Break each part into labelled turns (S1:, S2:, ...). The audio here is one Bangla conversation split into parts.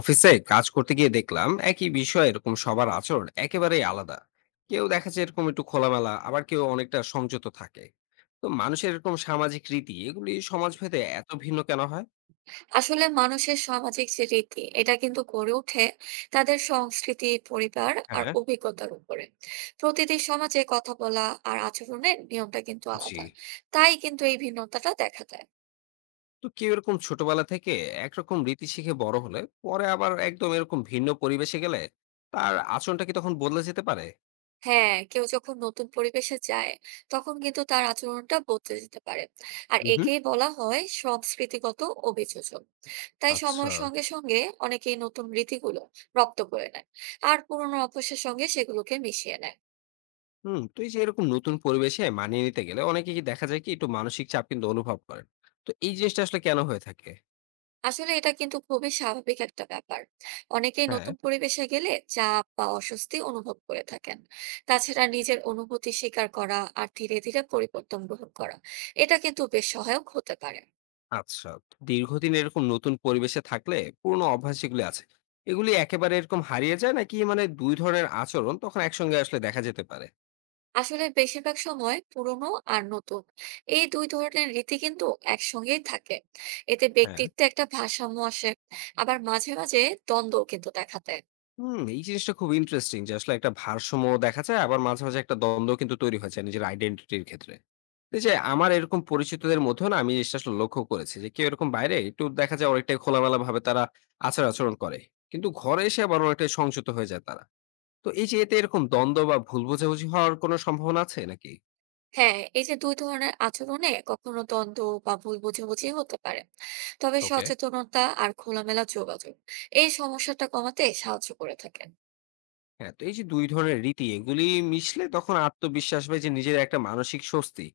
S1: অফিসে কাজ করতে গিয়ে দেখলাম একই বিষয়ে এরকম সবার আচরণ একেবারেই আলাদা। কেউ দেখা যায় এরকম একটু খোলামেলা, আবার কেউ অনেকটা সংযত থাকে। তো মানুষের এরকম সামাজিক রীতি এগুলি সমাজ ভেদে এত ভিন্ন কেন হয়?
S2: আসলে মানুষের সামাজিক যে রীতি এটা কিন্তু গড়ে ওঠে তাদের সংস্কৃতি পরিবার আর
S1: হ্যাঁ।
S2: অভিজ্ঞতার উপরে। প্রতিটি সমাজে কথা বলা আর আচরণের নিয়মটা কিন্তু
S1: জি।
S2: আলাদা, তাই কিন্তু এই ভিন্নতাটা দেখা যায়।
S1: তো কেউ এরকম ছোটবেলা থেকে একরকম রীতি শিখে বড় হলে পরে আবার একদম এরকম ভিন্ন পরিবেশে গেলে তার আচরণটা কি তখন বদলে যেতে পারে?
S2: হ্যাঁ, কেউ যখন নতুন পরিবেশে যায় তখন কিন্তু তার আচরণটা বদলে যেতে পারে, আর
S1: হুম হুম
S2: একেই বলা হয় সংস্কৃতিগত অভিযোজন। তাই
S1: আচ্ছা।
S2: সময়ের সঙ্গে সঙ্গে অনেকেই নতুন রীতিগুলো রপ্ত করে নেয় আর পুরোনো অভ্যাসের সঙ্গে সেগুলোকে মিশিয়ে নেয়।
S1: হুম, তো এই যে এরকম নতুন পরিবেশে মানিয়ে নিতে গেলে অনেকে কি দেখা যায় কি একটু মানসিক চাপ কিন্তু অনুভব করেন? তো এই জিনিসটা আসলে কেন হয়ে থাকে?
S2: আসলে এটা কিন্তু খুবই স্বাভাবিক একটা ব্যাপার, অনেকেই
S1: হ্যাঁ।
S2: নতুন পরিবেশে গেলে চাপ বা অস্বস্তি অনুভব করে থাকেন। তাছাড়া নিজের অনুভূতি স্বীকার করা আর ধীরে ধীরে পরিবর্তন গ্রহণ করা, এটা কিন্তু বেশ সহায়ক হতে পারে।
S1: আচ্ছা। তো দীর্ঘদিন এরকম নতুন পরিবেশে থাকলে পুরোনো অভ্যাস যেগুলি আছে, এগুলি একেবারে এরকম হারিয়ে যায় নাকি মানে ২ ধরনের আচরণ তখন একসঙ্গে আসলে দেখা যেতে পারে?
S2: আসলে বেশিরভাগ সময় পুরনো আর নতুন এই দুই ধরনের রীতি কিন্তু একসঙ্গেই থাকে, এতে
S1: হ্যাঁ।
S2: ব্যক্তিত্বে একটা ভারসাম্য আসে। আবার মাঝে মাঝে দ্বন্দ্বও কিন্তু দেখা দেয়।
S1: হুম, এই জিনিসটা খুব ইন্টারেস্টিং যে আসলে একটা ভারসাম্য দেখা যায় আবার মাঝে, মাঝে একটা দ্বন্দ্ব কিন্তু তৈরি হয়ে যায় নিজের আইডেন্টিটির ক্ষেত্রে। এই যে আমার এরকম পরিচিতদের মধ্যেও না আমি জিনিসটা আসলে লক্ষ্য করেছি যে কেউ এরকম বাইরে একটু দেখা যায় অনেকটাই খোলামেলা ভাবে তারা আচার-আচরণ করে। কিন্তু ঘরে এসে আবার অনেকটাই সংযত হয়ে যায় তারা। তো এই যে এতে এরকম দ্বন্দ্ব বা ভুল বোঝাবুঝি হওয়ার কোনো সম্ভাবনা আছে নাকি?
S2: হ্যাঁ, এই যে দুই ধরনের আচরণে কখনো দ্বন্দ্ব বা ভুল বোঝাবুঝি হতে পারে, তবে
S1: ওকে।
S2: সচেতনতা আর খোলামেলা যোগাযোগ এই সমস্যাটা কমাতে সাহায্য করে থাকেন।
S1: হ্যাঁ, তো এই যে দুই ধরনের রীতি এগুলি মিশলে তখন আত্মবিশ্বাস বা এই যে নিজের একটা মানসিক স্বস্তি,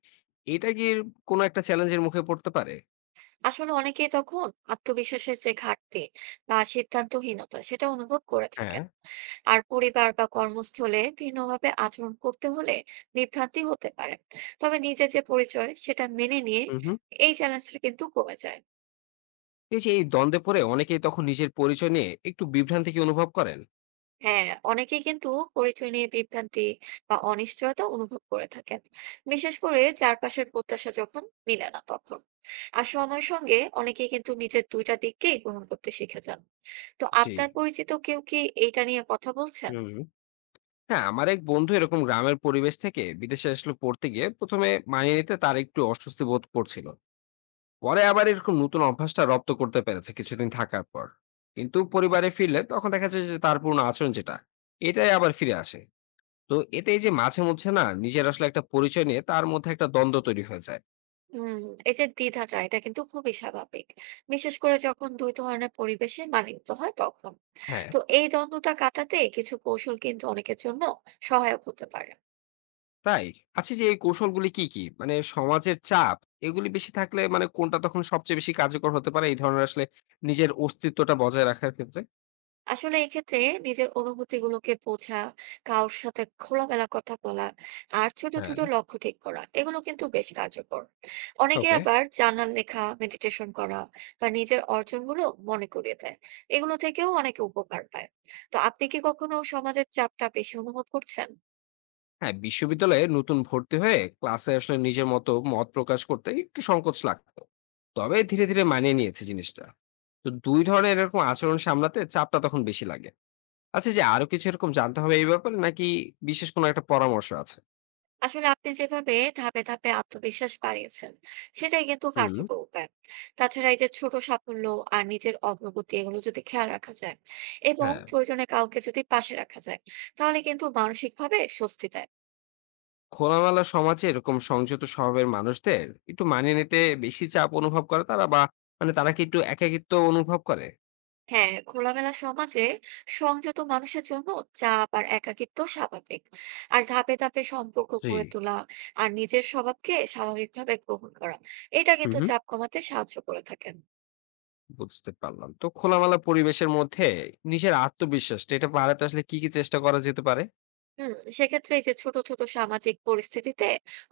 S1: এটা কি কোনো একটা চ্যালেঞ্জের মুখে পড়তে পারে?
S2: আসলে অনেকেই তখন আত্মবিশ্বাসের যে ঘাটতি বা সিদ্ধান্তহীনতা সেটা অনুভব করে
S1: হ্যাঁ।
S2: থাকেন। আর পরিবার বা কর্মস্থলে ভিন্নভাবে আচরণ করতে হলে বিভ্রান্তি হতে পারে, তবে নিজের যে পরিচয় সেটা মেনে নিয়ে
S1: হুম হুম
S2: এই চ্যালেঞ্জটা কিন্তু কমে যায়।
S1: এই যে এই দ্বন্দ্বে পড়ে অনেকেই তখন নিজের পরিচয় নিয়ে একটু বিভ্রান্তি কি অনুভব করেন?
S2: হ্যাঁ, অনেকেই কিন্তু পরিচয় নিয়ে বিভ্রান্তি বা অনিশ্চয়তা অনুভব করে থাকেন, বিশেষ করে চারপাশের প্রত্যাশা যখন মিলে না তখন। আর সময়ের সঙ্গে অনেকেই কিন্তু নিজের দুইটা দিককেই গ্রহণ করতে শিখে যান। তো
S1: জি।
S2: আপনার পরিচিত কেউ কি এইটা নিয়ে কথা বলছেন?
S1: হুম। হ্যাঁ, আমার এক বন্ধু এরকম গ্রামের পরিবেশ থেকে বিদেশে আসলে পড়তে গিয়ে প্রথমে মানিয়ে নিতে তার একটু অস্বস্তি বোধ করছিল। পরে আবার এরকম নতুন অভ্যাসটা রপ্ত করতে পেরেছে কিছুদিন থাকার পর। কিন্তু পরিবারে ফিরলে তখন দেখা যায় যে তার পুরনো আচরণ যেটা, এটাই আবার ফিরে আসে। তো এতে এই যে মাঝে মধ্যে না নিজের আসলে একটা পরিচয় নিয়ে তার মধ্যে একটা দ্বন্দ্ব তৈরি হয়ে যায়।
S2: হুম, এই যে দ্বিধাটা এটা কিন্তু খুবই স্বাভাবিক, বিশেষ করে যখন দুই ধরনের পরিবেশে মানিয়ে নিতে হয় তখন।
S1: হ্যাঁ।
S2: তো এই দ্বন্দ্বটা কাটাতে কিছু কৌশল কিন্তু অনেকের জন্য সহায়ক হতে পারে।
S1: তাই? আচ্ছা, যে এই কৌশলগুলি কি কি, মানে সমাজের চাপ এগুলি বেশি থাকলে মানে কোনটা তখন সবচেয়ে বেশি কার্যকর হতে পারে এই ধরনের আসলে নিজের অস্তিত্বটা বজায় রাখার ক্ষেত্রে?
S2: আসলে এক্ষেত্রে নিজের অনুভূতিগুলোকে বোঝা, কারোর সাথে খোলামেলা কথা বলা আর ছোট
S1: হ্যাঁ।
S2: ছোট লক্ষ্য ঠিক করা, এগুলো কিন্তু বেশ কার্যকর। অনেকে
S1: ওকে।
S2: আবার জার্নাল লেখা, মেডিটেশন করা বা নিজের অর্জনগুলো মনে করিয়ে দেয়, এগুলো থেকেও অনেকে উপকার পায়। তো আপনি কি কখনো সমাজের চাপটা বেশি অনুভব করছেন?
S1: হ্যাঁ, বিশ্ববিদ্যালয়ে নতুন ভর্তি হয়ে ক্লাসে আসলে নিজের মতো মত প্রকাশ করতে একটু সংকোচ লাগতো। তবে ধীরে ধীরে মানিয়ে নিয়েছে জিনিসটা। তো দুই ধরনের এরকম আচরণ সামলাতে চাপটা তখন বেশি লাগে। আচ্ছা, এই যে আরো কিছু এরকম জানতে হবে এই ব্যাপারে নাকি বিশেষ কোনো একটা পরামর্শ আছে?
S2: আসলে আপনি যেভাবে ধাপে ধাপে আত্মবিশ্বাস বাড়িয়েছেন সেটাই কিন্তু
S1: হুম।
S2: কার্যকর উপায়। তাছাড়া এই যে ছোট সাফল্য আর নিজের অগ্রগতি, এগুলো যদি খেয়াল রাখা যায় এবং
S1: হ্যাঁ,
S2: প্রয়োজনে কাউকে যদি পাশে রাখা যায়, তাহলে কিন্তু মানসিক ভাবে স্বস্তি দেয়।
S1: খোলামেলা সমাজে এরকম সংযত স্বভাবের মানুষদের একটু মানিয়ে নিতে বেশি চাপ অনুভব করে তারা, বা মানে তারা কি একটু একাকিত্ব অনুভব করে?
S2: হ্যাঁ, খোলামেলা সমাজে সংযত মানুষের জন্য চাপ আর একাকিত্ব স্বাভাবিক। আর ধাপে ধাপে সম্পর্ক
S1: জি।
S2: গড়ে তোলা আর নিজের স্বভাবকে স্বাভাবিকভাবে গ্রহণ করা, এটা
S1: হুম
S2: কিন্তু
S1: হুম
S2: চাপ কমাতে সাহায্য করে থাকেন।
S1: বুঝতে পারলাম। তো খোলামেলা পরিবেশের মধ্যে নিজের আত্মবিশ্বাসটা এটা বাড়াতে আসলে কি কি চেষ্টা করা যেতে পারে?
S2: হুম, সেক্ষেত্রে এই যে ছোট ছোট সামাজিক পরিস্থিতিতে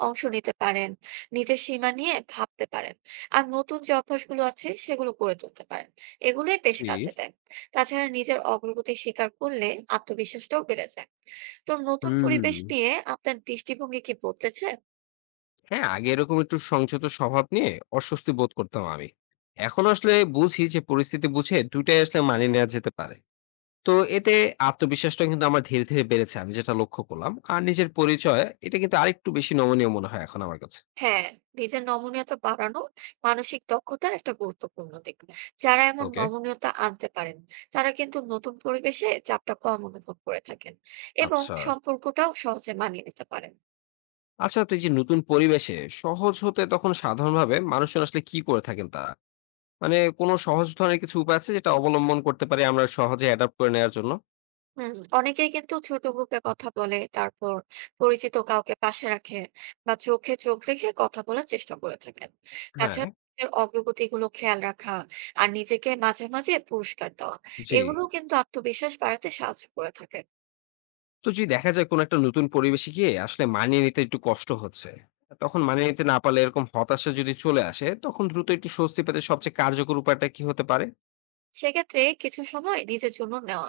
S2: অংশ নিতে পারেন, নিজের সীমা নিয়ে ভাবতে পারেন, আর নতুন যে অভ্যাসগুলো আছে সেগুলো গড়ে তুলতে পারেন। এগুলোই বেশ
S1: জি।
S2: কাজে দেয়। তাছাড়া নিজের অগ্রগতি স্বীকার করলে আত্মবিশ্বাসটাও বেড়ে যায়। তো নতুন
S1: হুম।
S2: পরিবেশ নিয়ে আপনার দৃষ্টিভঙ্গি কি বদলেছে?
S1: হ্যাঁ, আগে এরকম একটু সংযত স্বভাব নিয়ে অস্বস্তি বোধ করতাম আমি। এখন আসলে বুঝি যে পরিস্থিতি বুঝে দুইটাই আসলে মানিয়ে নেওয়া যেতে পারে। তো এতে আত্মবিশ্বাসটা কিন্তু আমার ধীরে ধীরে বেড়েছে আমি যেটা লক্ষ্য করলাম। আর নিজের পরিচয় এটা কিন্তু আরেকটু বেশি নমনীয় মনে হয় এখন আমার কাছে।
S2: হ্যাঁ, নিজের নমনীয়তা বাড়ানো মানসিক দক্ষতার একটা গুরুত্বপূর্ণ দিক। যারা এমন
S1: ওকে।
S2: নমনীয়তা আনতে পারেন, তারা কিন্তু নতুন পরিবেশে চাপটা কম অনুভব করে থাকেন এবং
S1: আচ্ছা।
S2: সম্পর্কটাও সহজে মানিয়ে নিতে পারেন।
S1: আচ্ছা, তো এই যে নতুন পরিবেশে সহজ হতে তখন সাধারণভাবে মানুষজন আসলে কি করে থাকেন তারা? মানে কোন সহজ ধরনের কিছু উপায় আছে যেটা অবলম্বন করতে পারি আমরা সহজে অ্যাডপ্ট করে নেয়ার জন্য?
S2: হুম, অনেকেই কিন্তু ছোট গ্রুপে কথা বলে, তারপর পরিচিত কাউকে পাশে রাখে বা চোখে চোখ রেখে কথা বলার চেষ্টা করে থাকেন।
S1: হ্যাঁ।
S2: তাছাড়া নিজের অগ্রগতিগুলো খেয়াল রাখা আর নিজেকে মাঝে মাঝে পুরস্কার দেওয়া,
S1: জি।
S2: এগুলোও কিন্তু আত্মবিশ্বাস বাড়াতে সাহায্য করে থাকে।
S1: তো যদি দেখা যায় কোন একটা নতুন পরিবেশে গিয়ে আসলে মানিয়ে নিতে একটু কষ্ট হচ্ছে। তখন মানিয়ে নিতে না পারলে এরকম হতাশা যদি চলে আসে তখন দ্রুত একটু স্বস্তি পেতে সবচেয়ে কার্যকর উপায়টা কি হতে পারে?
S2: সেক্ষেত্রে কিছু সময় নিজের জন্য নেওয়া,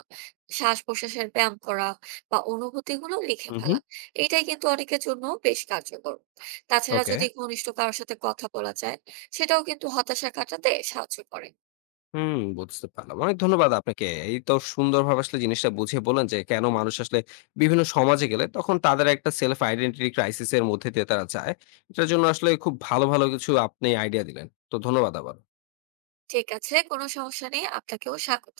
S2: শ্বাস প্রশ্বাসের ব্যায়াম করা বা অনুভূতি গুলো লিখে
S1: হুম।
S2: ফেলা, এটাই কিন্তু অনেকের জন্য বেশ কার্যকর। তাছাড়া
S1: ওকে।
S2: যদি ঘনিষ্ঠ কারোর সাথে কথা বলা যায়, সেটাও কিন্তু হতাশা কাটাতে সাহায্য করে।
S1: হুম, বুঝতে পারলাম। অনেক ধন্যবাদ আপনাকে। এই তো সুন্দরভাবে আসলে জিনিসটা বুঝিয়ে বললেন যে কেন মানুষ আসলে বিভিন্ন সমাজে গেলে তখন তাদের একটা সেলফ আইডেন্টিটি ক্রাইসিস এর মধ্যে দিয়ে তারা যায়। এটার জন্য আসলে খুব ভালো, ভালো কিছু আপনি আইডিয়া দিলেন। তো ধন্যবাদ আবার।
S2: ঠিক আছে, কোনো সমস্যা নেই, আপনাকেও স্বাগত।